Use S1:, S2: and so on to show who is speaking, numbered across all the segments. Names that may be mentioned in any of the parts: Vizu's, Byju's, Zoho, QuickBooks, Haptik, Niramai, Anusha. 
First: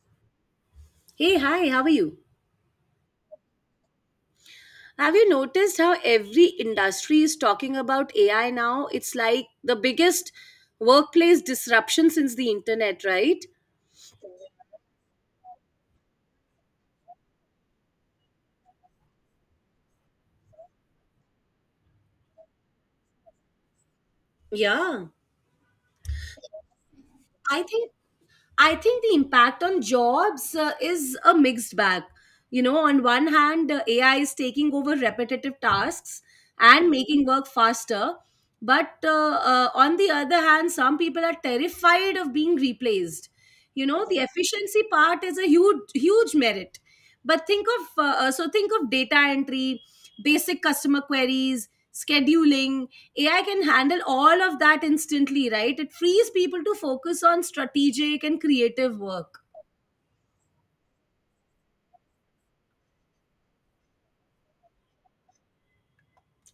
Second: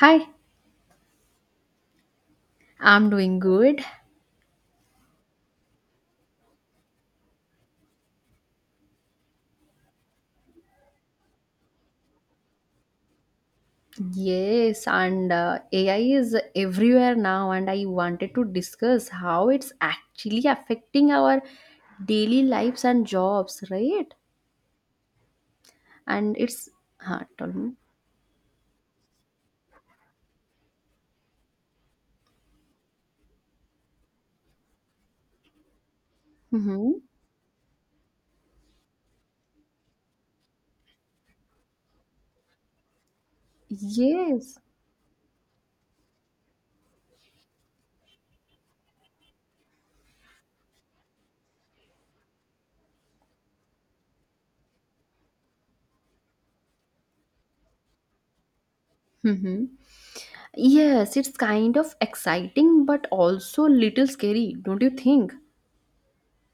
S1: Hi,
S2: Hey, hi, how are you?
S1: I'm doing good.
S2: Have you noticed how every industry is talking about AI now? It's like the biggest workplace disruption since the internet, right?
S1: Yes, and AI is everywhere now, and I wanted to discuss how it's actually affecting our daily lives and jobs, right?
S2: Yeah,
S1: And tell
S2: I
S1: me.
S2: think I think the impact on jobs is a mixed bag. You know, on one hand, AI is taking over repetitive tasks and
S1: Mm-hmm.
S2: making work faster. But on the other hand, some people are terrified of being replaced. You know, the
S1: Yes.
S2: efficiency part is a huge, huge merit. But so think of data entry, basic customer queries, scheduling, AI can handle all of that instantly, right? It frees people to focus on strategic and creative work.
S1: Mm-hmm. Yes, it's kind of exciting, but also little scary, don't you think?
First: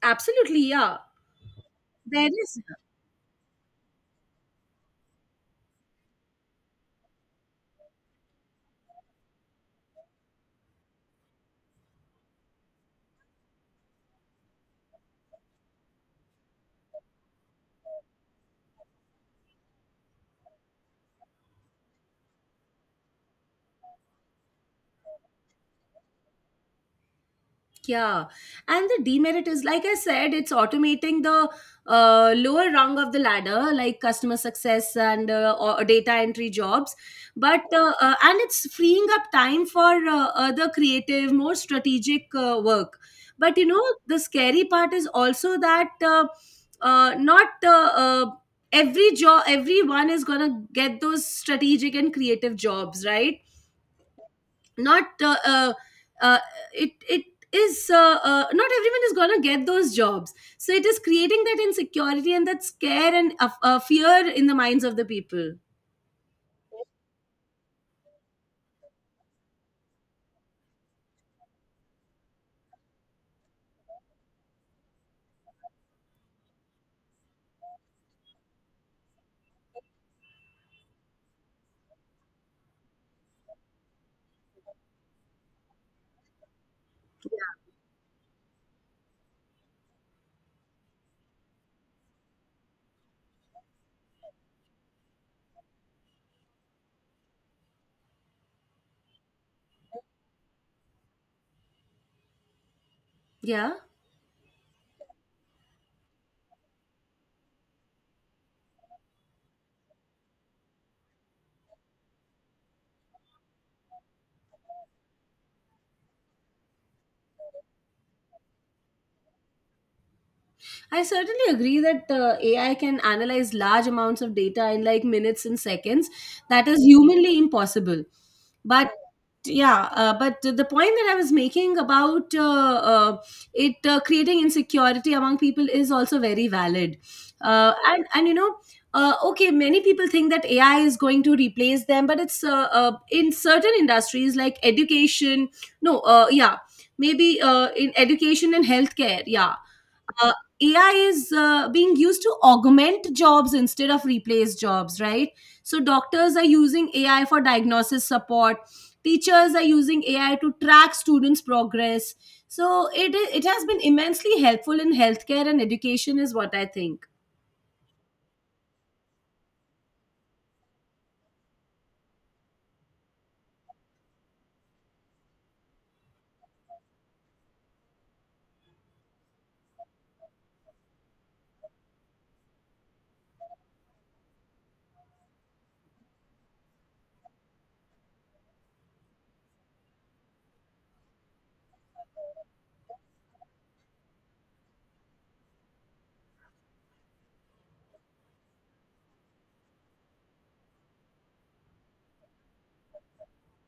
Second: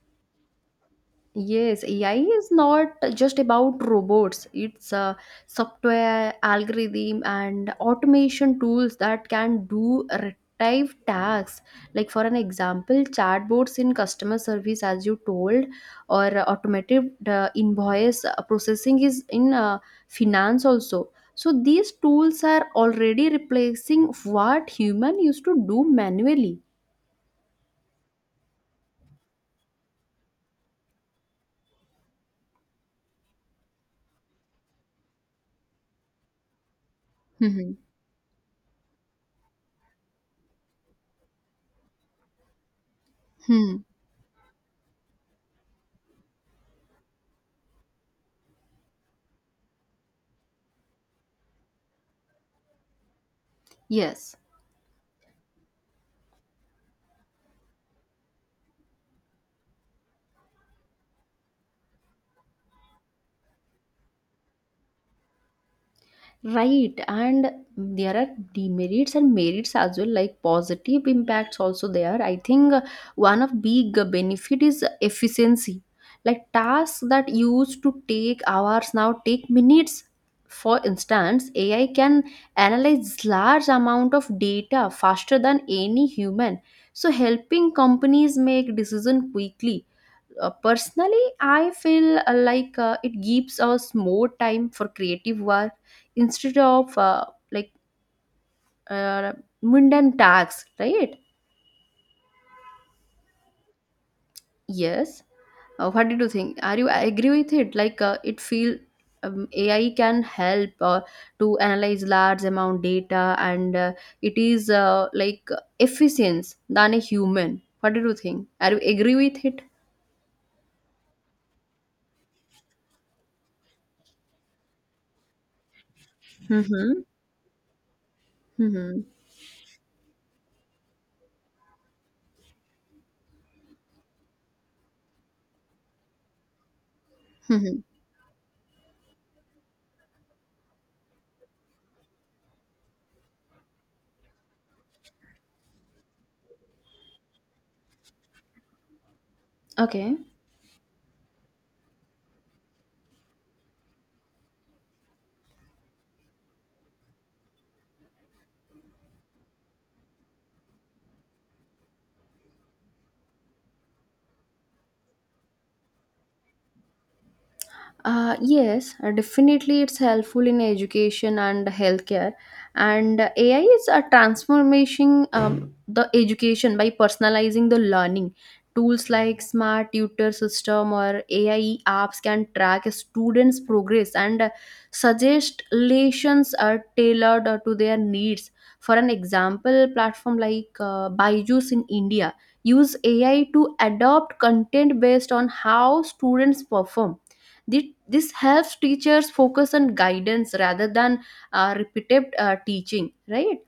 S2: Absolutely, yeah.
S1: Yes, AI
S2: There
S1: is
S2: is.
S1: not just about robots. It's software, algorithm, and automation tools that can do repetitive tasks. Like for an example, chatbots in customer service, as you told, or automated invoice processing is in finance also. So these tools are already replacing what human used to do manually.
S2: Yeah. And the demerit is, like I said, it's automating the lower rung of the ladder, like customer success and or data entry jobs. But,
S1: Hmm.
S2: uh, uh, and it's freeing up time for other creative, more strategic work. But, you
S1: Hmm.
S2: know, the scary part is also that not every job, everyone is going to get those strategic and creative jobs, right?
S1: Yes.
S2: not uh, it it is Not everyone is going to get those jobs, so it is creating that insecurity and that scare and fear in the minds of the people.
S1: Right, and there are demerits and merits as well, like positive impacts also there. I think one of big benefit is efficiency. Like tasks that used to take hours now take minutes. For instance, AI can analyze large amount of data faster than any human, so helping companies make decision quickly. Personally, I feel it gives us more time for creative work instead of like uh, mundane tasks, right?
S2: Yeah,
S1: Yes. What did you think? Are you agree with it? Like it feel AI can help to analyze large amount data and it is like efficient than a human. What did you think? Are you agree with it?
S2: I certainly agree that AI can analyze large amounts of data in like minutes and seconds. That is
S1: Mm-hmm.
S2: humanly impossible. But
S1: Mm-hmm.
S2: yeah, but the point that I was making about it creating insecurity among people is also very valid.
S1: Mm-hmm.
S2: And you know. Okay, many people think that AI is going to replace them, but it's in certain industries like education. No, yeah, maybe in education and healthcare. Yeah,
S1: Okay.
S2: uh, AI is being used to augment jobs instead of replace jobs, right? So doctors are using AI for diagnosis support. Teachers are using AI to track students' progress. So it has been immensely helpful in healthcare and education, is what I think.
S1: Yes, definitely it's helpful in education and healthcare. And AI is a transformation the education by personalizing the learning. Tools like smart tutor system or AI apps can track a students' progress and suggest lessons are tailored to their needs. For an example, platform like Byju's in India use AI to adopt content based on how students perform. This helps teachers focus on guidance rather than repetitive teaching, right?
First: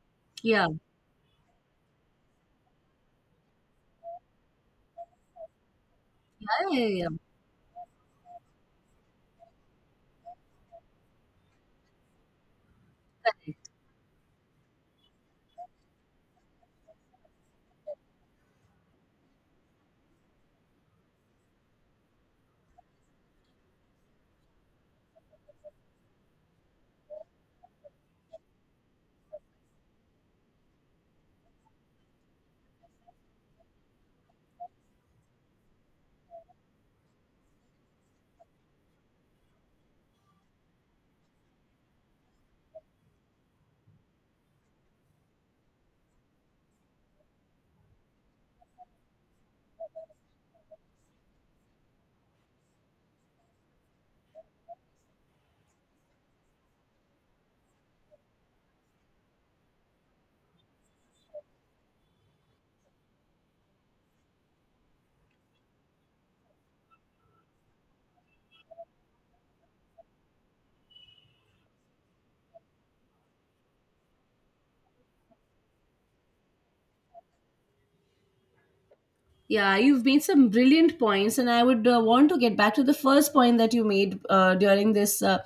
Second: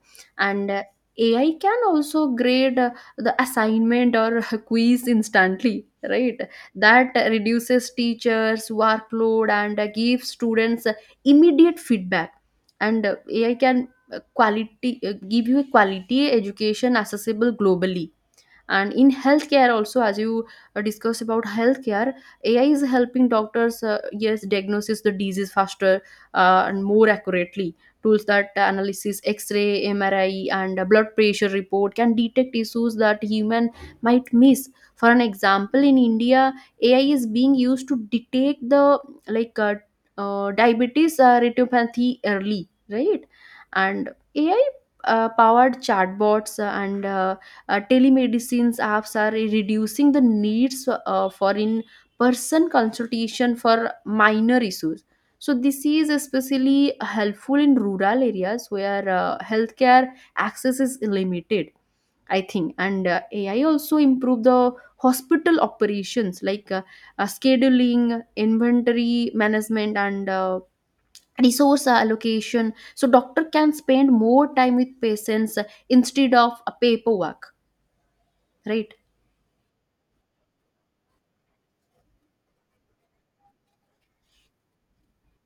S2: Yeah,
S1: And AI can also grade the assignment or quiz instantly, right?
S2: yeah, yeah.
S1: That reduces teachers' workload and gives students immediate feedback. And AI can quality give you a quality education accessible globally, and in healthcare also, as you discussed about healthcare. AI is helping doctors, yes, diagnosis the disease faster and more accurately. Tools that analysis x-ray, MRI, and blood pressure report can detect issues that human might miss. For an example, in India, AI is being used to detect the like uh, diabetes retinopathy early, right? And AI powered chatbots and telemedicine apps are reducing the needs for in-person consultation for minor issues. So this is especially helpful in rural areas where healthcare access is limited, I think. And AI also improve the hospital operations like scheduling, inventory management, and resource allocation. So doctor can spend more time with patients instead of a paperwork, right?
S2: Yeah, yeah, you've made some brilliant points, and I would want to get back to the first point that you made uh, during this uh,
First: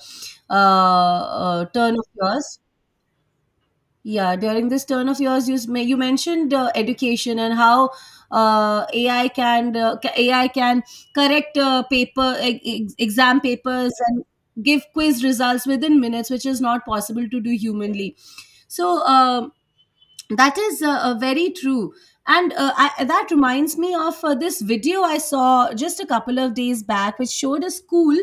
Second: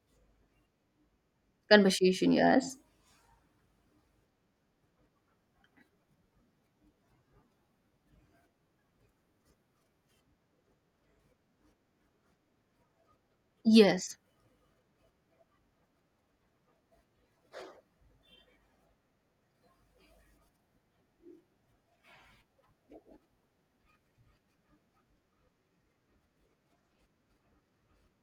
S2: uh, uh, turn of
S1: Conversation,
S2: yours.
S1: yes.
S2: Yeah, during this turn of yours, you you mentioned education and how AI can correct exam papers
S1: Yes.
S2: and give quiz results within minutes, which is not possible to do humanly. So, that is very true. And that reminds me of this video I saw just a couple of days back, which showed a school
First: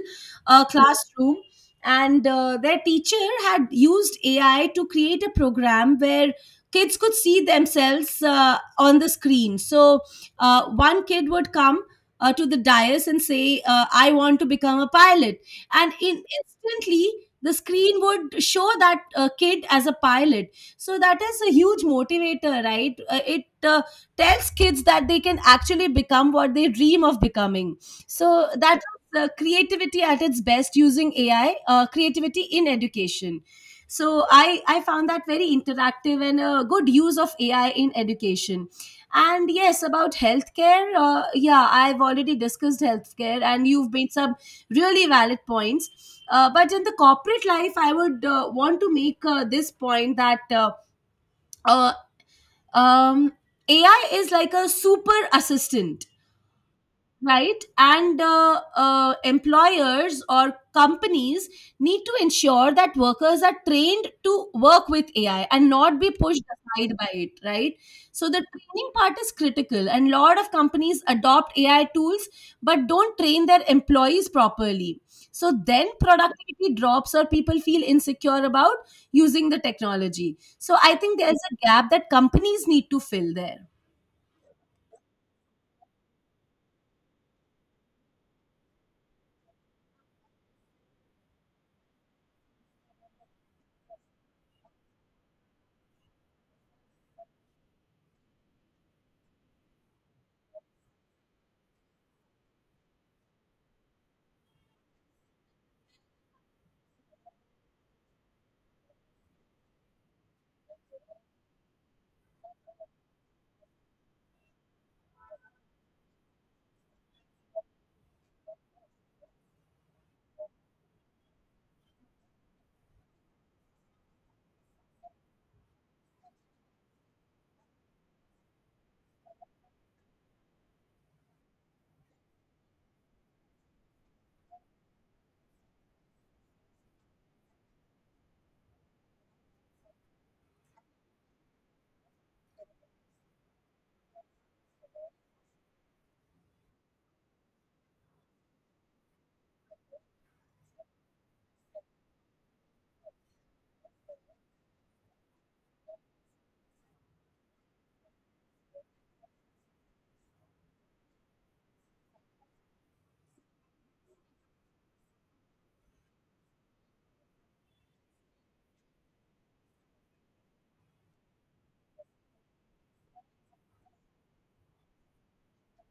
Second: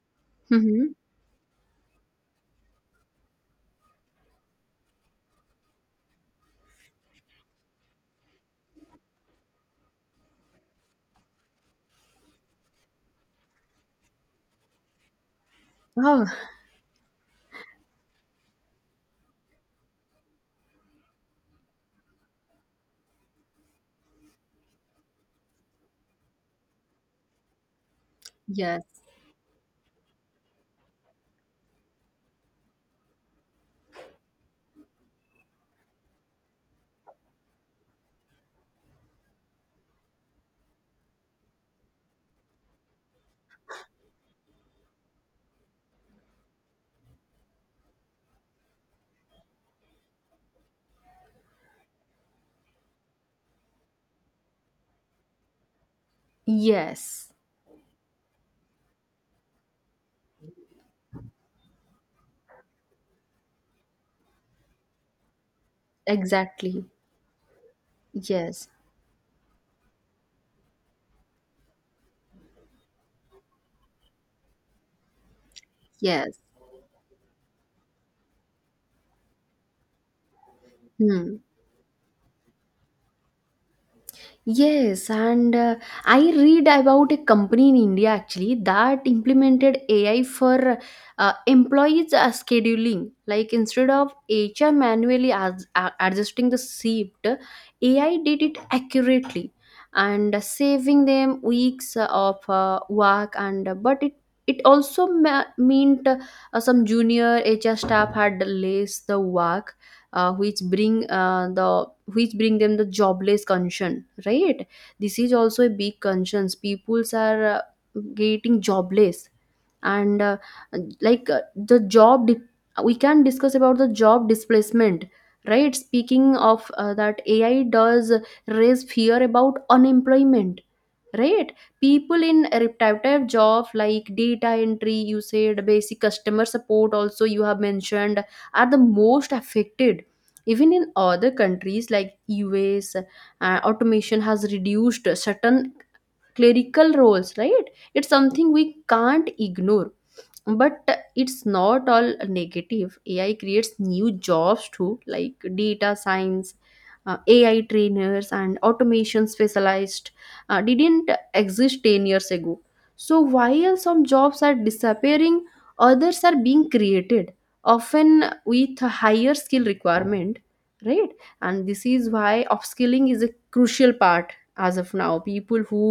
S1: Mm-hmm.
S2: classroom. And their teacher had used AI to create a program where kids could see themselves on the screen. So one kid would come to the dais and say, I want to become a pilot. And
S1: Oh,
S2: instantly, the screen would show that kid as a pilot. So that is a huge motivator, right? It tells kids that they can actually become what they dream of becoming. So that
S1: yes.
S2: is creativity at its best, using AI, creativity in education. So I found that very interactive and a good use of AI in education. And yes, about healthcare, yeah, I've already discussed healthcare and you've made some really valid points. But in the corporate life, I would want to make this point that uh, um, AI is like a super assistant,
S1: Yes.
S2: right? And employers or companies need to ensure that workers are trained to work with AI and not be pushed
S1: Exactly.
S2: aside by it, right? So the
S1: Yes.
S2: training part is critical, and a lot of companies adopt AI tools but don't train their employees properly. So then
S1: Yes.
S2: productivity drops or people feel insecure about using the technology. So I think
S1: Hmm.
S2: there's a gap that companies need to fill there.
S1: Yes, and I read about a company in India actually that implemented AI for employees scheduling. Like instead of HR manually adjusting the shift, AI did it accurately and saving them weeks of work. And but it also meant some junior HR staff had less the work, which bring them the jobless concern, right? This is also a big concerns. Peoples are getting jobless. And like uh, the job di- we can discuss about the job displacement, right? Speaking of that, AI does raise fear about unemployment, right? People in repetitive job like data entry, you said, basic customer support also you have mentioned, are the most affected. Even in other countries like US, automation has reduced certain clerical roles, right? It's something we can't ignore, but it's not all negative. AI creates new jobs too, like data science, AI trainers, and automation specialized didn't exist 10 years ago. So while some jobs are disappearing, others are being created, often with a higher skill requirement, right? And this is why upskilling is a crucial part as of now. People who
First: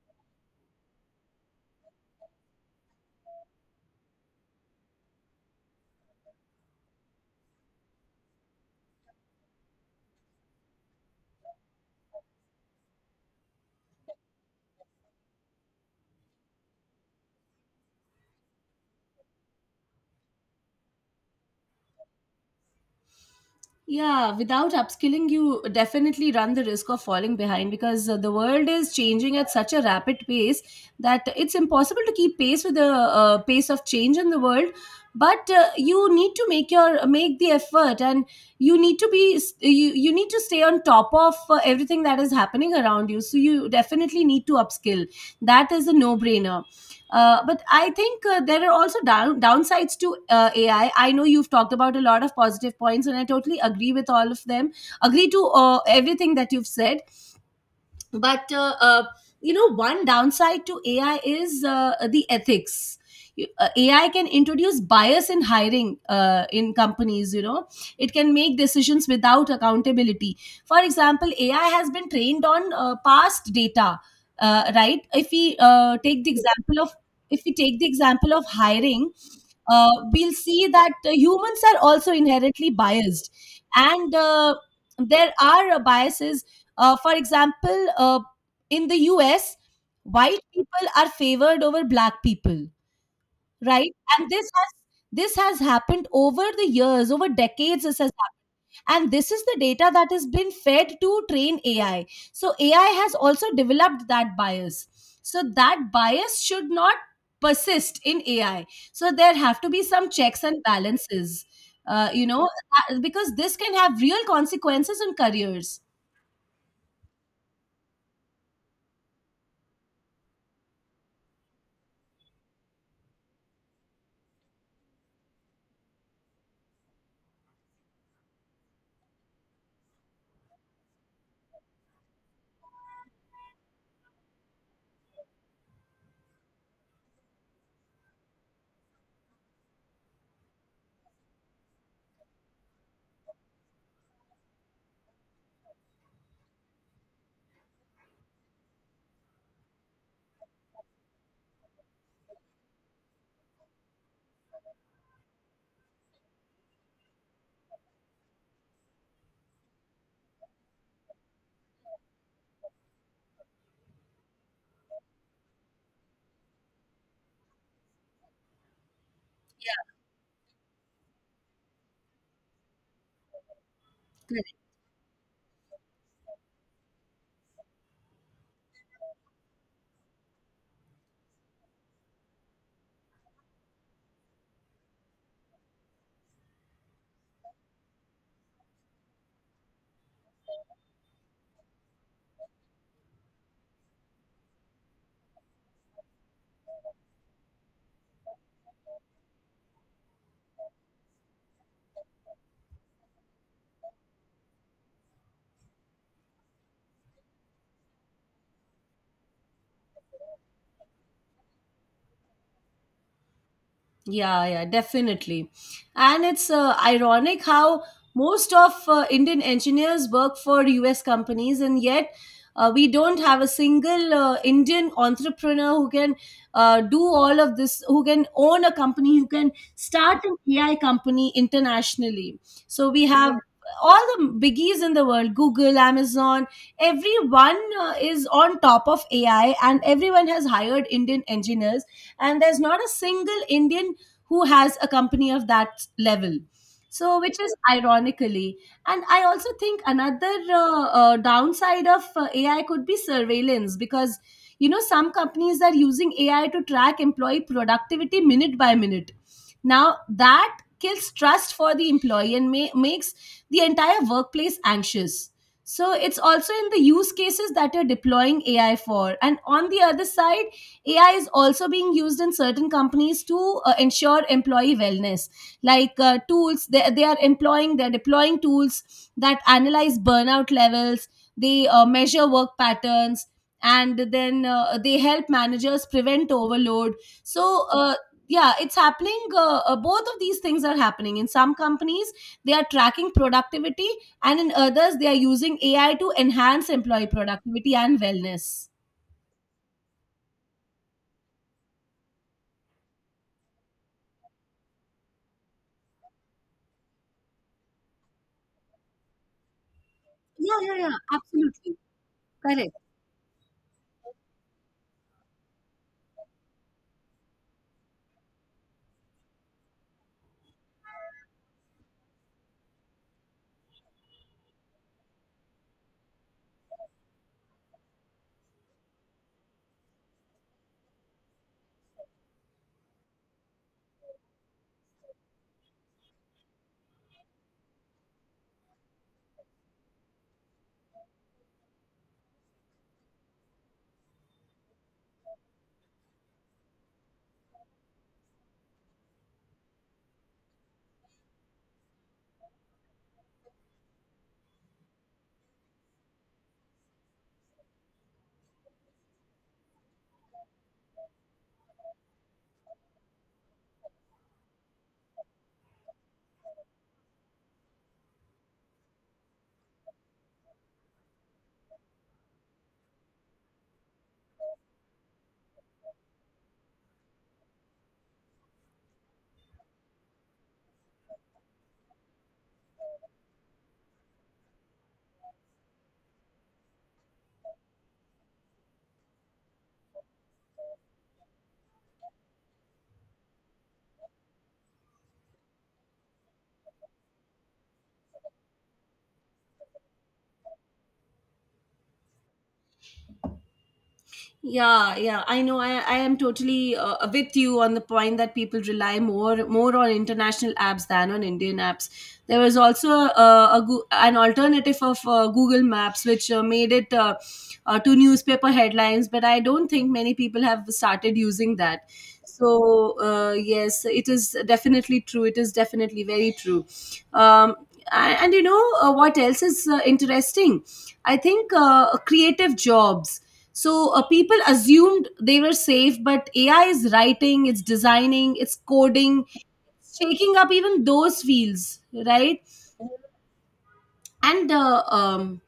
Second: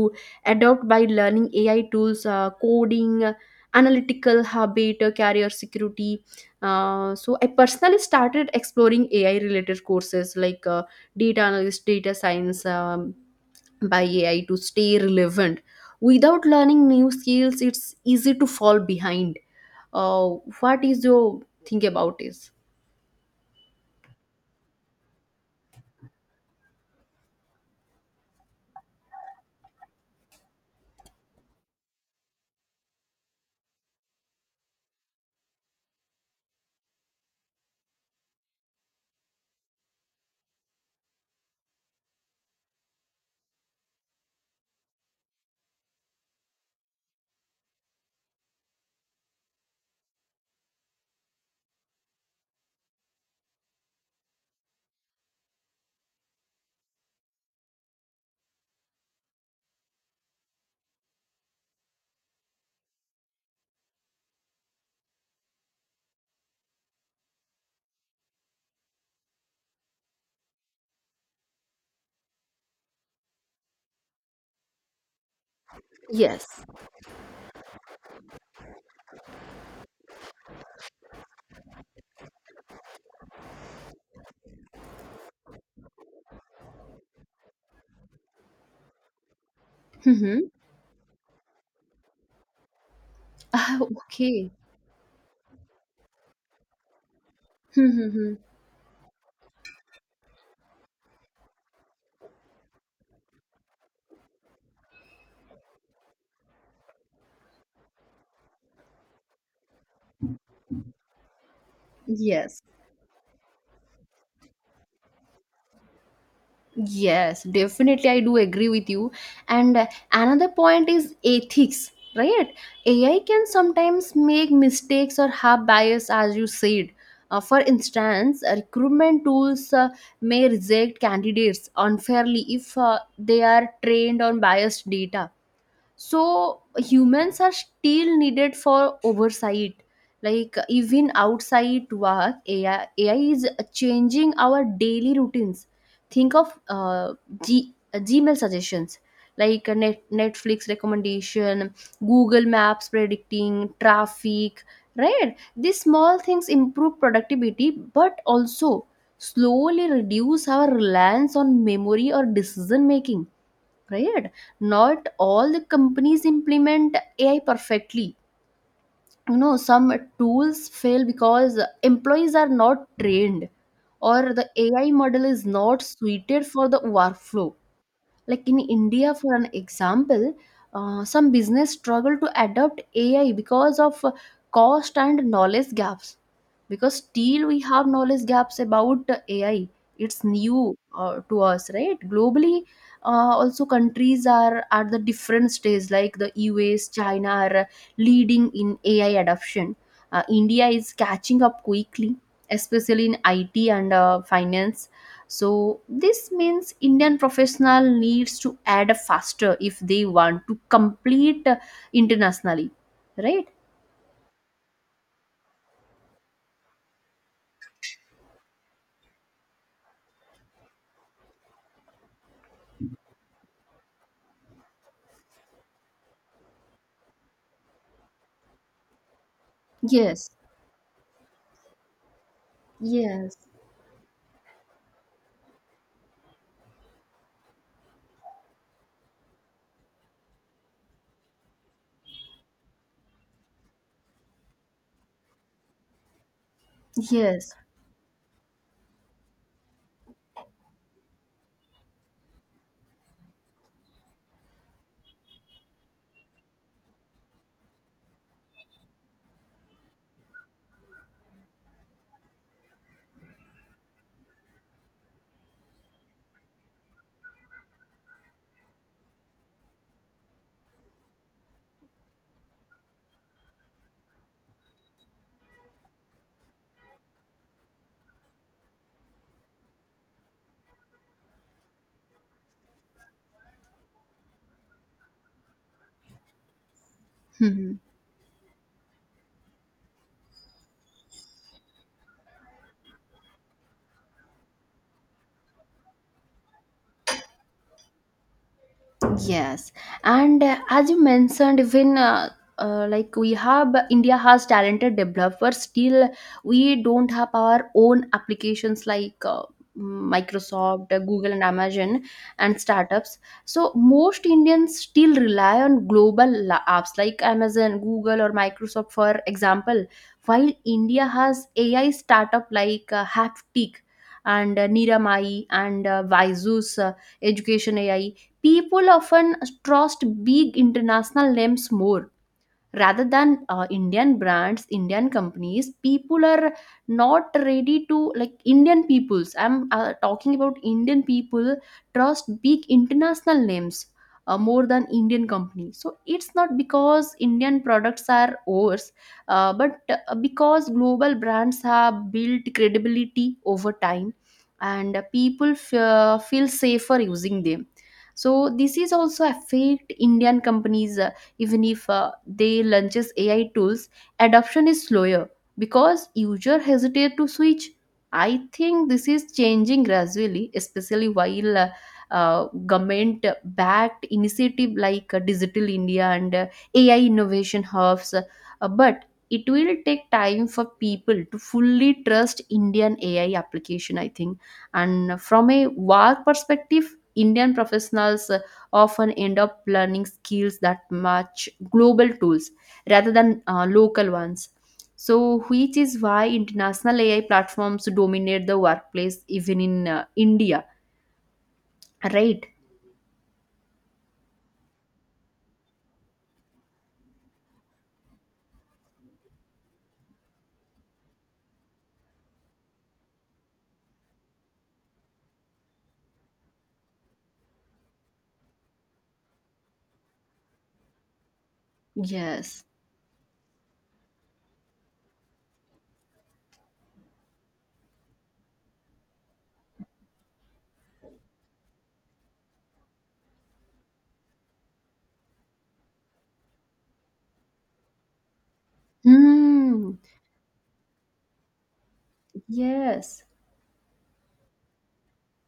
S1: adopt by learning AI tools, coding, analytical habit, career security. So I personally started exploring AI related courses like data analyst, data science, by AI to stay relevant. Without learning new skills, it's easy to fall behind. Uh, what is your think about this?
S2: Yeah, without upskilling, you definitely run the risk of falling behind, because the world is changing at such a rapid pace that it's impossible to keep pace with the pace of change in the world. But you need to make the effort, and you need to stay on top of everything that is happening around you. So you definitely need to upskill. That is a no brainer. But I think there are also downsides to AI. I know you've talked about a lot of positive points, and I totally agree with all of them. Agree to everything that you've said. But You know, one downside to AI is the ethics. AI can introduce bias in hiring, in companies, you know. It can make decisions without accountability. For example, AI has been trained on past data, right? if we take the
S1: Yes.
S2: example of If we take the example of hiring, we'll see that humans are also inherently biased. And there are biases. For example, in the US,
S1: Mm-hmm.
S2: white people are favored over black people, right? And
S1: okay.
S2: this has happened over the years, over decades. This has
S1: Mm-hmm.
S2: And this is the data that has been fed to train AI, so AI has also developed that bias. So that bias should not persist in AI. So there have to be some checks and balances. You know,
S1: Yes.
S2: because this can have real consequences on careers.
S1: Yes, definitely, I do agree with you. And another point is ethics, right? AI can sometimes make mistakes or have bias, as you said. For instance, recruitment tools may reject candidates unfairly if they are trained on biased data, so humans are still needed for oversight. Like even outside AI is changing our daily routines. Think of gmail suggestions, like Netflix recommendation, Google Maps predicting traffic, right? These small things improve productivity but also slowly reduce our reliance on memory or decision making, right? Not all the companies implement AI perfectly. You know, some tools fail because employees are not trained, or the AI model is not suited for the workflow. Like in India, for an example, some business struggle to adopt AI because of cost and knowledge gaps, because still we have knowledge gaps about AI. It's new to us, right? Globally, also, countries are at the different stage. Like the US, China are leading in AI adoption. India is catching up quickly, especially in IT and finance. So this means Indian professional needs to add faster if they want to complete internationally, right?
S2: Yeah, yeah, definitely. And it's ironic how most of Indian engineers work for US companies, and yet we don't have a single Indian entrepreneur who can do all of this, who can own a company, who can start
S1: Yes,
S2: an AI company internationally. So we have
S1: yes,
S2: yeah, all the biggies in the world: Google, Amazon, everyone is on top of AI, and everyone has hired Indian engineers, and there's not a single Indian who has a company of that level. So which
S1: yes.
S2: is ironically. And I also think another downside of AI could be surveillance, because you know, some companies are using AI to track employee productivity minute by minute. Now that kills trust for the employee and makes the entire workplace anxious. So it's also in the use cases that you're deploying AI for. And on the other side, AI is also being used in certain companies to ensure employee wellness, like tools. They're deploying tools that analyze burnout levels, they measure work patterns, and then they help managers prevent overload. So,
S1: Mhm.
S2: yeah, it's happening. Both of these things are happening. In some companies, they are tracking productivity, and in others, they are using AI to enhance employee productivity and wellness.
S1: Yes, and as you mentioned, even like we have India has talented developers, still we don't have our own applications like
S2: Yeah, yeah,
S1: Microsoft,
S2: yeah,
S1: Google, and
S2: absolutely.
S1: Amazon, and
S2: Correct.
S1: startups. So most Indians still rely on global apps like Amazon, Google, or Microsoft, for example. While India has AI startup like Haptik and Niramai and Vizu's Education AI, people often trust big international names more rather than Indian brands, Indian companies. People are not ready to like Indian peoples. I'm talking about Indian people trust big international names more than Indian companies. So it's not because Indian products are worse, but because global brands have built credibility over time, and people feel safer using them. So this is also affect Indian companies, even if they launches AI tools, adoption is slower because user hesitate to switch. I think this is changing gradually, especially while uh, government backed initiative like Digital India and AI innovation hubs, but it will take time for people to fully trust Indian AI application, I think. And from a work perspective, Indian professionals often end up learning skills that match global tools rather than local ones. So which is why international AI platforms dominate the workplace even in India, right?
S2: Yeah, yeah, I know. I am totally with you on the point that people rely more on international apps than on Indian apps. There was also an alternative of Google Maps, which made it to newspaper headlines, but I don't think many people have started using that.
S1: Yes.
S2: So yes, it is definitely true. It is definitely very true. Um, and you know, what else is interesting? I think creative jobs. So people assumed they were safe, but AI is writing, it's designing, it's coding,
S1: Hmm.
S2: it's taking up even those fields, right?
S1: Yes.
S2: And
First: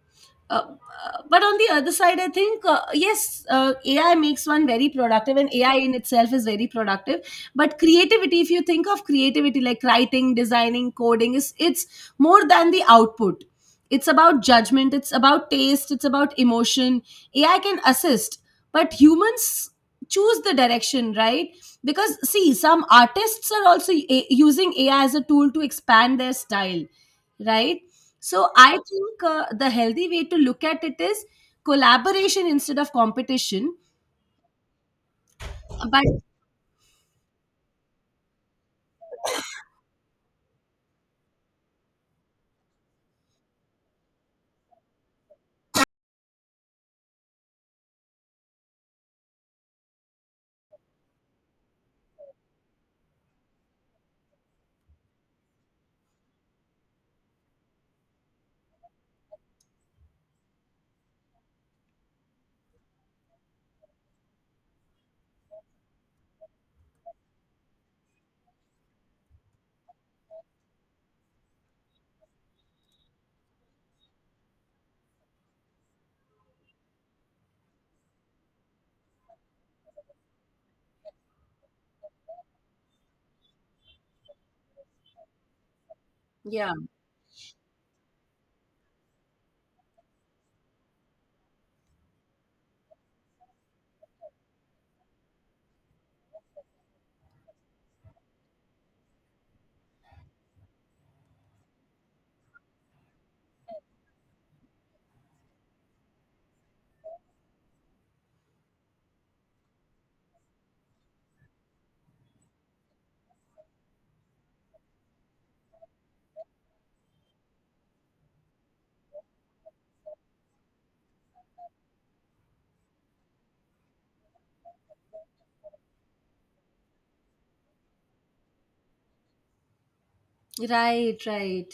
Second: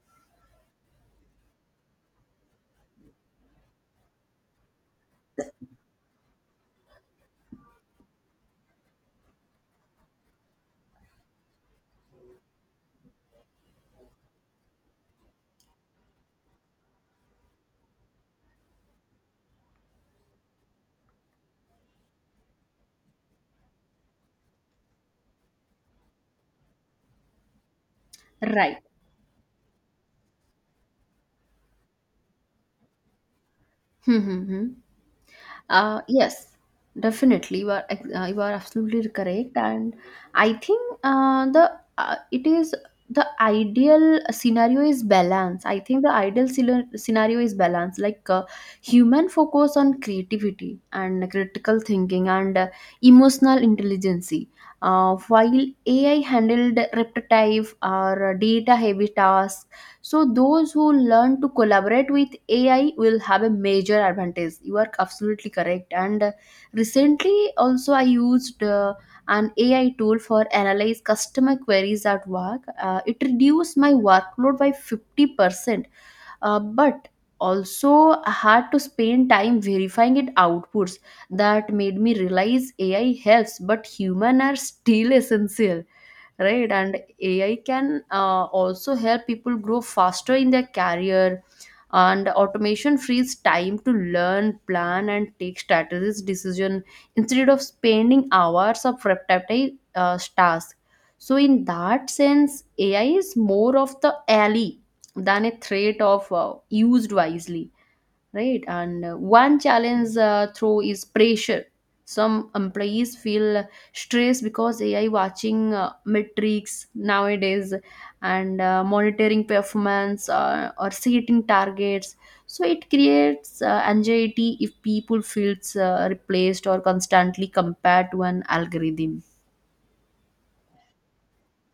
S2: uh, but on the other side, I think yes, AI makes one very productive, and AI in itself is very productive. But creativity, if you think of creativity like writing, designing, coding, is it's more than the output. It's about judgment. It's about taste. It's about emotion. AI can assist, but humans choose the direction, right? Because see, some artists are also using AI as a tool to expand their style, right? So I
S1: Right.
S2: think the healthy way to look at it is collaboration instead of competition.
S1: Hmm. Hmm, hmm.
S2: But
S1: Yes, definitely. You are absolutely correct, and I think the it is the ideal scenario is balance. I think the scenario is balance, like human focus on creativity and critical thinking and emotional intelligence. While AI handled repetitive or data heavy tasks, so those who learn to collaborate with AI will have a major advantage. You are absolutely correct. And recently, also I used an AI tool for analyze customer queries at work. It reduced my workload by 50%, but also I had to spend time verifying its outputs. That made me realize AI helps, but human are still essential, right?
S2: yeah,
S1: And AI can also help people grow faster in their career, and automation frees time to learn, plan, and take strategies decision instead of spending hours of repetitive tasks. So in that sense, AI is more of the ally than a threat of used wisely, right? And one challenge through is pressure. Some employees feel stressed because AI watching metrics nowadays and monitoring performance or setting targets. So it creates anxiety if people feels replaced or constantly compared to an algorithm.
S2: right, right.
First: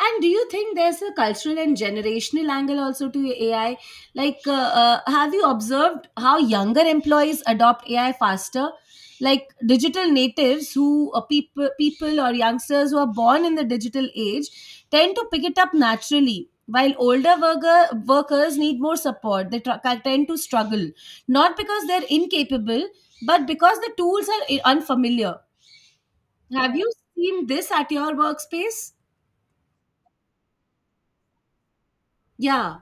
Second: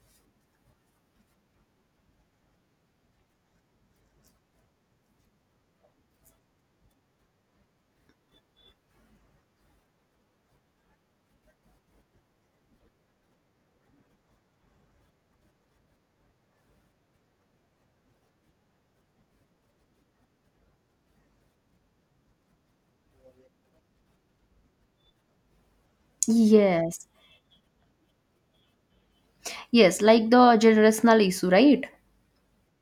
S2: And do you think there's a cultural and generational angle also to AI? Like, have you observed how younger employees adopt AI faster? Like digital natives, who people or youngsters who are born in the digital age, tend to pick it up naturally, while workers need more support. They tend to struggle, not because they're incapable, but because the tools are unfamiliar. Have you
S1: Yes,
S2: seen this at your workspace?
S1: yes, like the generational issue, right?
S2: Yeah,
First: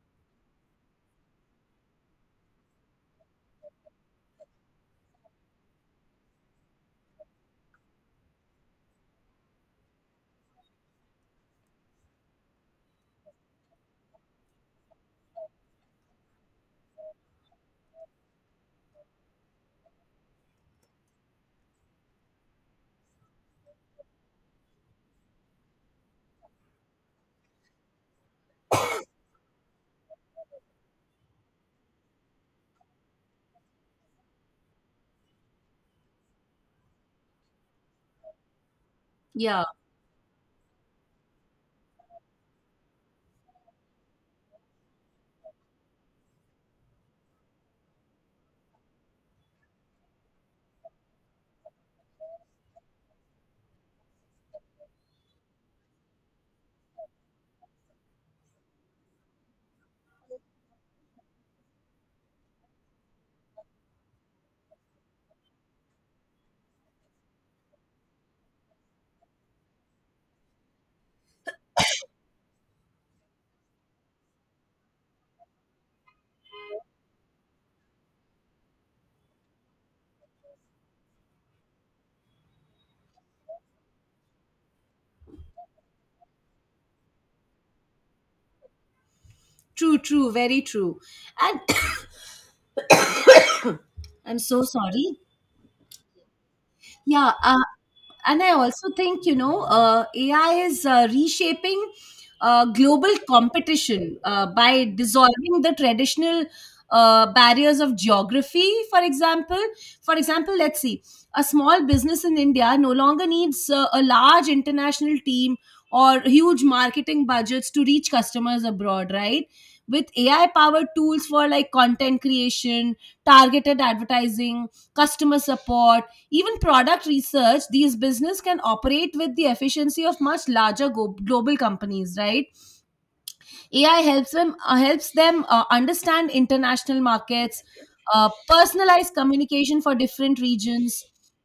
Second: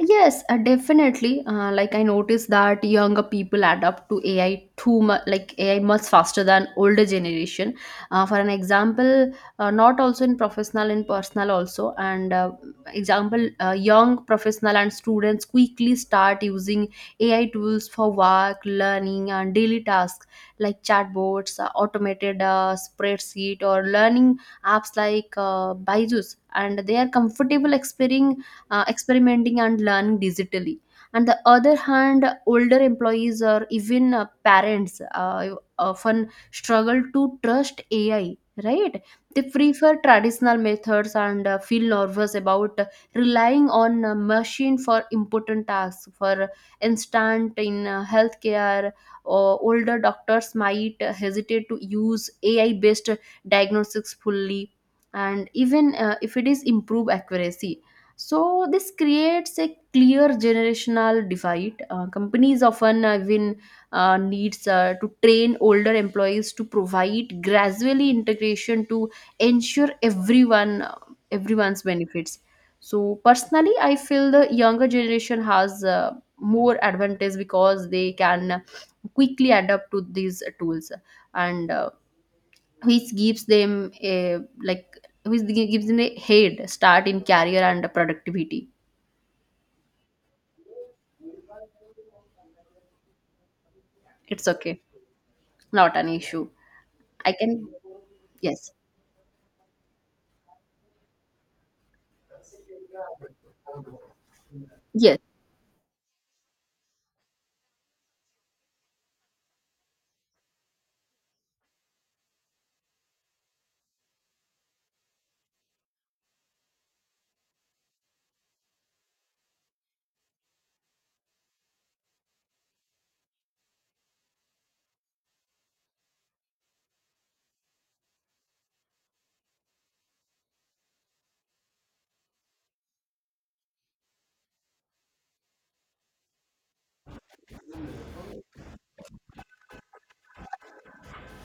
S1: Yes, definitely. Like I noticed that younger people adapt to AI too much, like AI much faster than older generation. For an example, not also in professional and personal also. And example, young professional and students quickly start using AI tools for work, learning, and daily tasks like chatbots, automated spreadsheet, or learning apps like Byju's. And they are comfortable exploring experimenting and learning digitally. On the other hand, older employees or even parents often struggle to trust AI, right? They
S2: yeah.
S1: prefer traditional methods and feel nervous about relying on a machine for important tasks. For instance, in healthcare, or older doctors might hesitate to use AI based diagnostics fully and even if it is improve accuracy. So this creates a clear generational divide. Companies often even needs to train older employees to provide gradually integration to ensure everyone's benefits. So personally, I feel the younger generation has more advantage because they can quickly adapt to these tools and which gives them a like gives them a head start in career and productivity.
S2: True, true, very true. And I'm
S1: It's
S2: so
S1: okay,
S2: sorry.
S1: not an issue. I
S2: Yeah,
S1: can.
S2: and I
S1: Yes,
S2: also think AI is reshaping global competition by
S1: yes.
S2: dissolving the traditional barriers of geography. For example, let's see, a small business in India no longer needs a large international team or huge marketing budgets to reach customers abroad, right? With AI powered tools for like content creation, targeted advertising, customer support, even product research, these business can operate with the efficiency of much larger global companies, right? AI helps them, understand international markets, personalize communication for different regions,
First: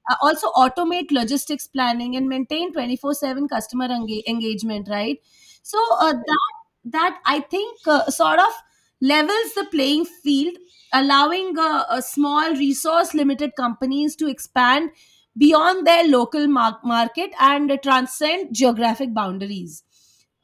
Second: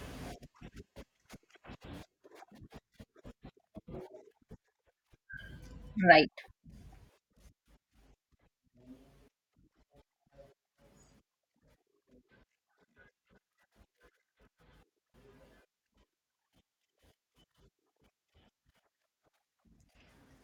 S2: also automate logistics planning and maintain 24/7 customer engagement, right? So
S1: Right,
S2: that I think sort of levels the playing field, allowing a small resource limited companies to expand beyond their local market and transcend geographic boundaries.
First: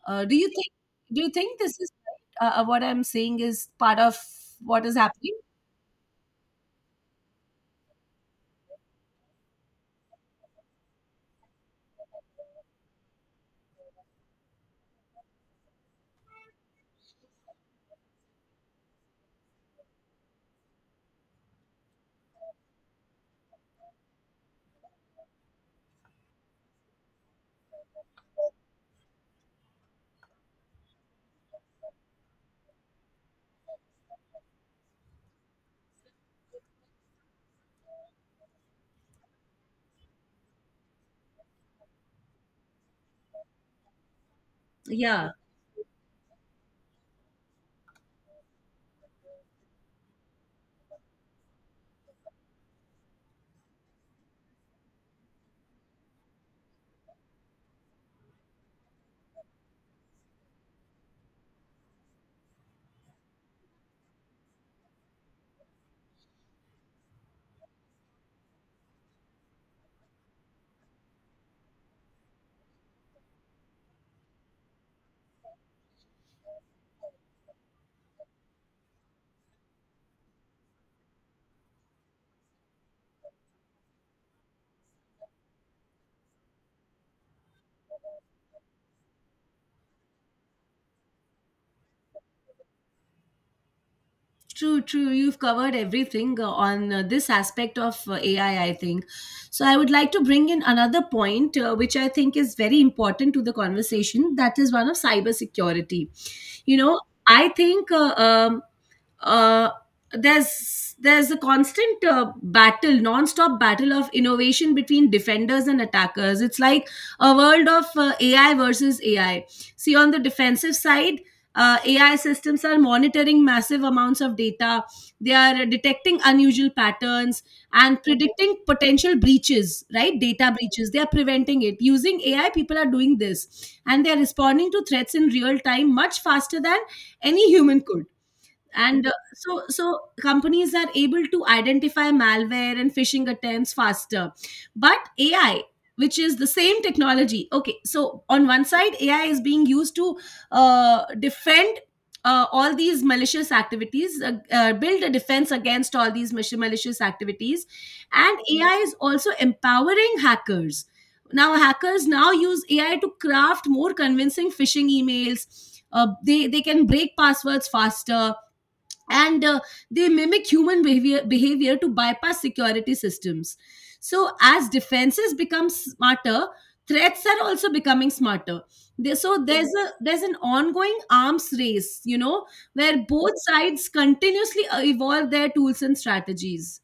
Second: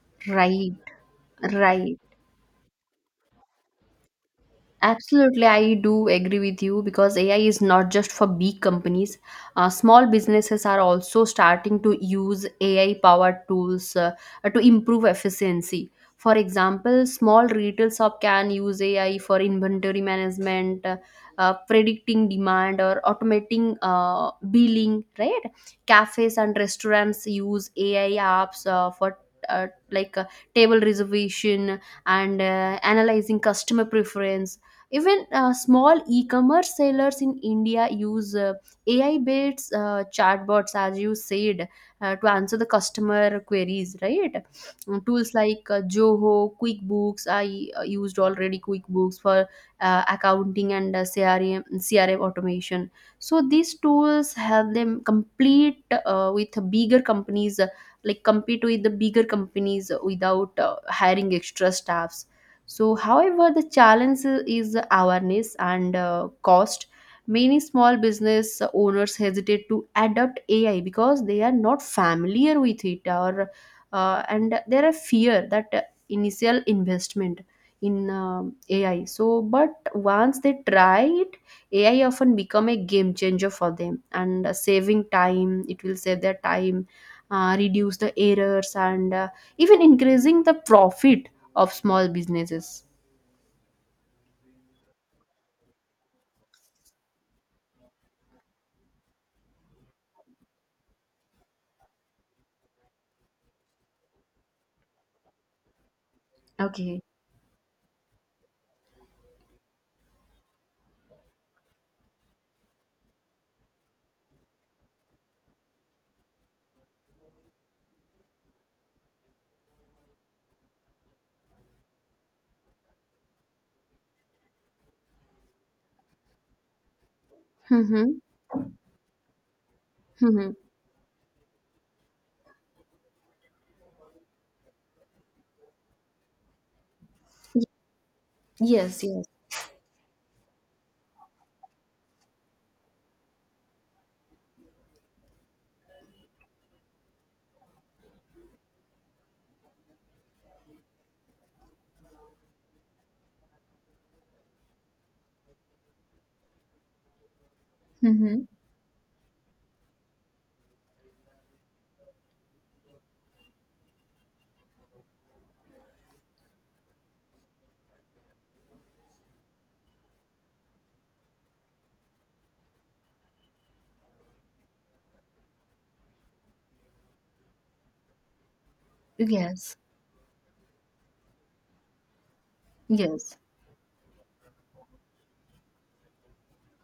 S2: Uh, do you think
S1: right,
S2: do you think this is
S1: right.
S2: right? What I'm saying is part of what is happening?
S1: Absolutely, I do agree with you because AI is not just for big companies. Small businesses are also starting to use AI powered tools to improve efficiency. For example, small retail shop can use AI for inventory management, predicting demand, or automating billing. Right? Cafes and restaurants use AI apps for uh, like uh, table reservation and analyzing customer preference. Even small e-commerce sellers in India use AI-based chatbots, as you said, to answer the customer queries, right? Mm,
S2: Yeah,
S1: tools like Zoho, QuickBooks. I used already QuickBooks for accounting and CRM automation. So these tools help them complete with bigger companies, compete with the bigger companies without hiring extra staffs. So, however, the challenge is awareness and cost. Many small business owners hesitate to adopt AI because they are not familiar with it, or and there are fear that initial investment in AI. So, but once they try it, AI often become a game changer for them and saving time. It will save their time, reduce the errors, and even increasing the profit of small businesses.
S2: true, true. You've covered everything on this aspect of AI, I think. So, I would like to bring in another point, which I think is very important to the conversation. That is one of cybersecurity. You
S1: Okay.
S2: know, I think uh, there's a constant battle, non-stop battle of innovation between defenders and attackers. It's like a world of AI versus AI. See, on the defensive side, AI systems are monitoring massive amounts of data. They are detecting unusual patterns and
S1: Mm-hmm.
S2: predicting potential breaches, right?
S1: Mm-hmm.
S2: Data breaches. They are preventing it. Using AI, people are doing this and they are responding to threats in real time much faster than any human could,
S1: Yes,
S2: and uh,
S1: yes.
S2: so so companies are able to identify malware and phishing attempts faster. But AI, which is the same technology, okay, so on one side AI is being used to defend, all these malicious activities build a defense against all these malicious activities, and
S1: Mm-hmm.
S2: AI is also empowering hackers. Now Hackers now use AI to craft more convincing phishing emails. They can break passwords faster, and they mimic human behavior to bypass security systems. So, as defenses become smarter, threats are also becoming smarter. So there's
S1: Yes.
S2: a there's an ongoing arms race, you know, where both
S1: Yes.
S2: sides continuously evolve their tools and strategies.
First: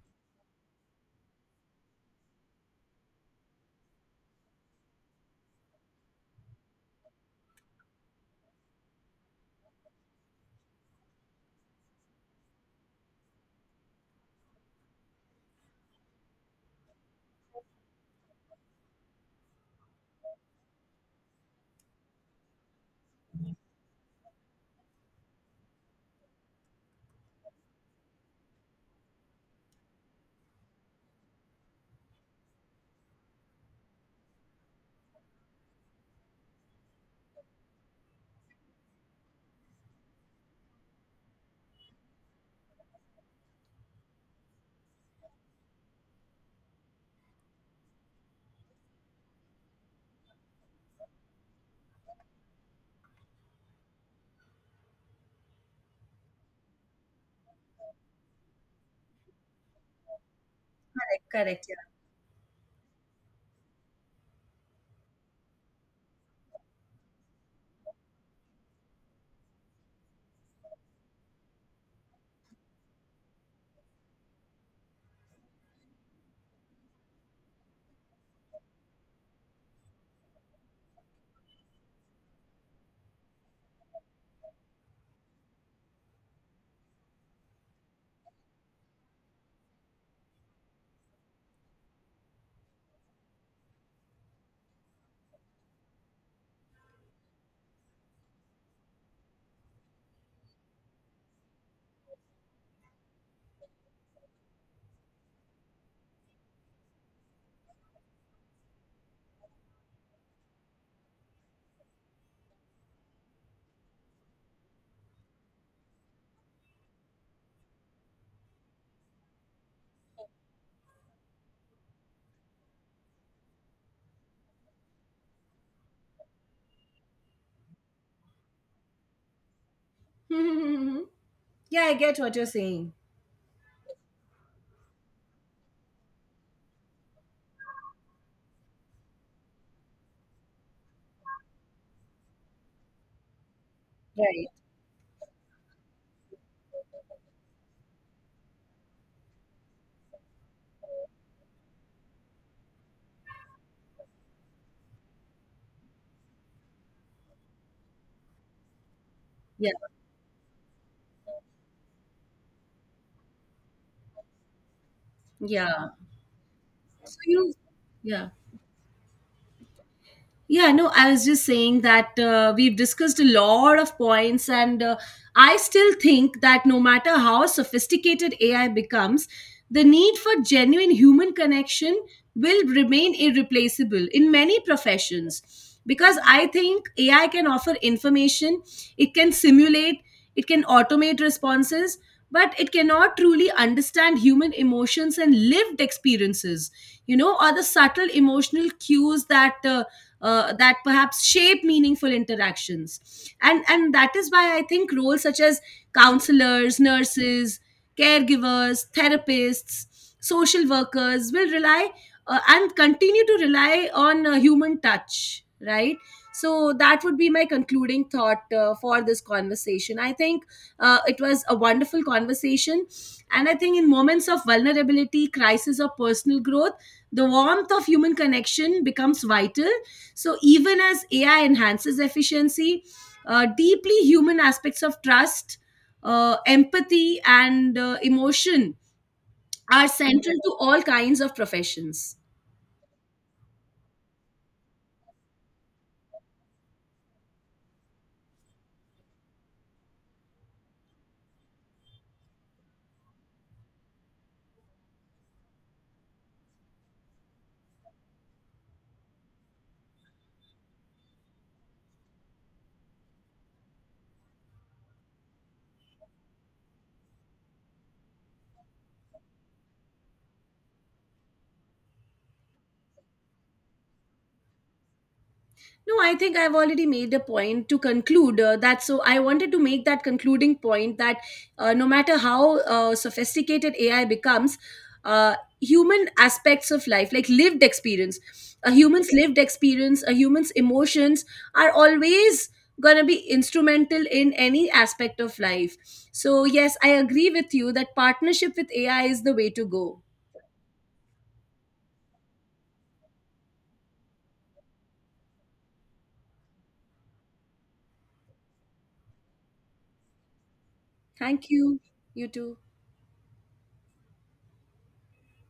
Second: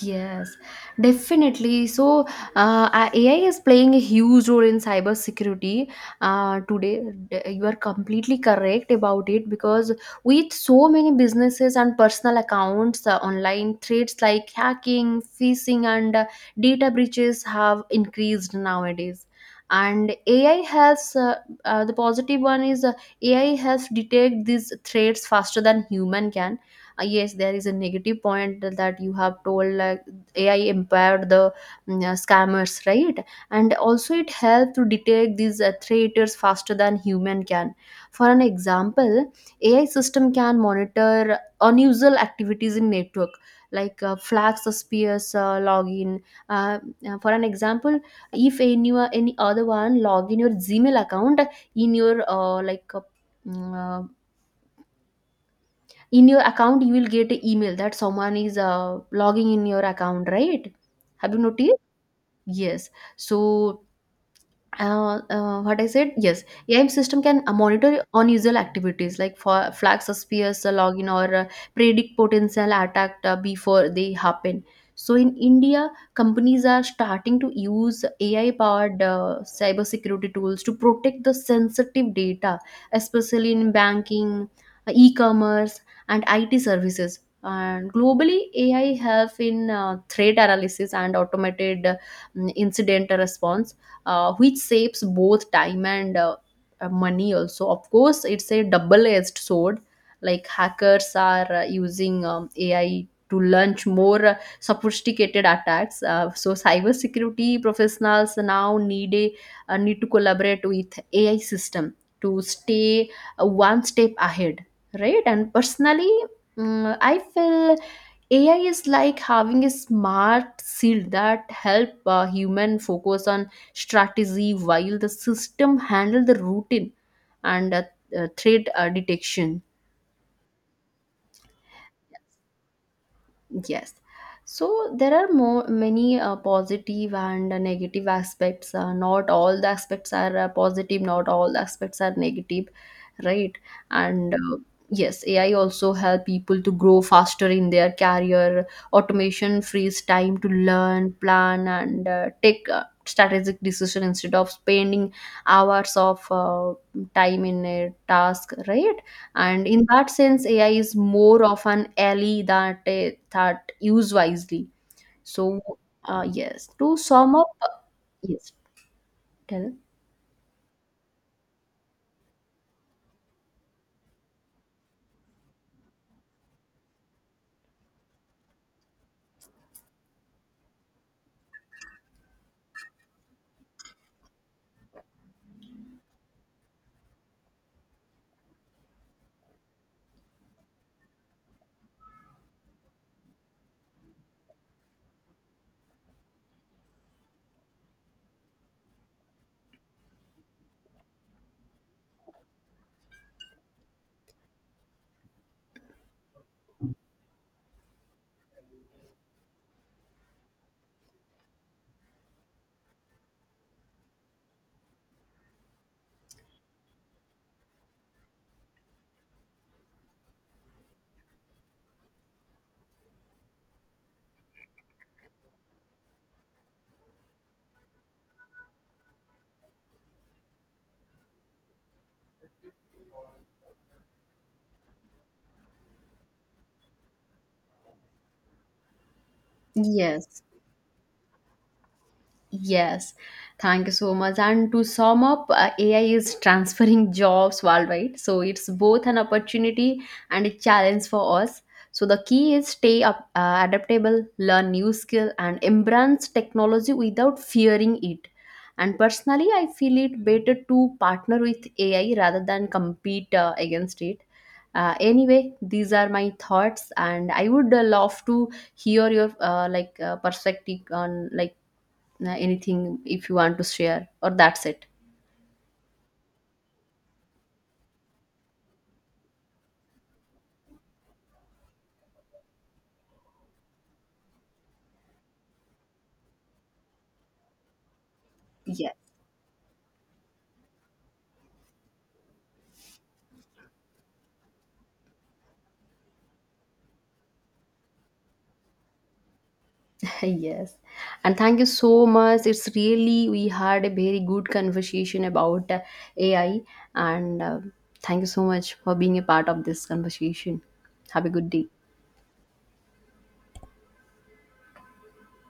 S1: Yes, definitely. So, AI is playing a huge role in cybersecurity today. D- You are completely correct about it because with so many businesses and personal accounts, online threats like hacking, phishing, and data breaches have increased nowadays. And AI helps. The positive one is AI helps detect these threats faster than human can. Yes, there is a negative point that you have told, like AI empowered the scammers, right? And also it helped to detect these traitors faster than human can. For an example, AI system can monitor unusual activities in network, like flag suspicious login. uh, for an example, if any other one log in your Gmail account, in your mm, uh, in your account you will get an email that someone is logging in your account, right? Have you
S2: Correct.
S1: noticed? Yes. So what I said, yes, AIM system can monitor unusual activities like for flag suspicious login or predict potential attack before they happen. So in India, companies are starting to use AI-powered cybersecurity tools to protect the sensitive data, especially in banking, e-commerce, and IT services. And globally, AI help in threat analysis and automated incident response, which saves both time and money also. Of course, it's a double edged sword. Like hackers are using AI to launch more sophisticated attacks. So cybersecurity professionals now need to collaborate with AI system to stay one step ahead, right? And personally, I feel AI is like having a smart shield that help human focus on strategy while the system handle the routine and threat detection.
S2: Yeah. Yeah, yeah, I get what you're saying.
S1: Yes. So there are more many positive and negative aspects. Not all the aspects are positive. Not all the aspects are negative, right? And
S2: Right.
S1: yes, AI also help people to grow faster in their career. Automation frees time to learn, plan, and take strategic decision instead of spending hours of time in a task, right? And
S2: Yeah,
S1: in that sense, AI is more of an ally that that use wisely. So,
S2: yeah.
S1: yes. To
S2: So
S1: sum up,
S2: you, yeah.
S1: yes, tell.
S2: Yeah, no, I was just saying that we've discussed a lot of points, and I still think that no matter how sophisticated AI becomes, the need for genuine human connection will remain irreplaceable in many professions. Because I think AI can offer information, it can simulate, it can automate responses, but it cannot truly understand human emotions and lived experiences, you know, or the subtle emotional cues that that perhaps shape meaningful interactions, and that is why I think roles such as counselors, nurses, caregivers, therapists, social workers will rely, and continue to rely, on human touch, right? So that would be my concluding thought for this conversation. I think it was a wonderful conversation, and I think in moments of vulnerability, crisis, or personal growth, the warmth of human connection becomes vital. So, even as AI enhances efficiency, deeply human aspects of trust, empathy, and emotion are central
S1: Yes.
S2: to all kinds of professions.
S1: Yes, thank you so much. And to sum up, AI is transferring jobs worldwide. So it's both an opportunity and a challenge for us. So the key is stay up, adaptable, learn new skill, and embrace technology without fearing it. And personally, I feel it better to partner with AI rather than compete against it. Anyway, these are my thoughts, and I would love to hear your perspective on anything if you want to share, or that's it.
S2: No, I think I've already made a point to conclude that. So I wanted to make that concluding point that no matter how sophisticated AI becomes, uh, human aspects of life, like lived experience, a human's
S1: Yes.
S2: lived experience, a human's emotions are always going to be instrumental in any aspect of life. So, yes, I agree with you that partnership with AI is the way to go.
S1: Yes, and thank you so much. It's really, we had a very good conversation about AI and thank you so much for being a part of this conversation. Have a
S2: Thank
S1: good day.
S2: you. You too.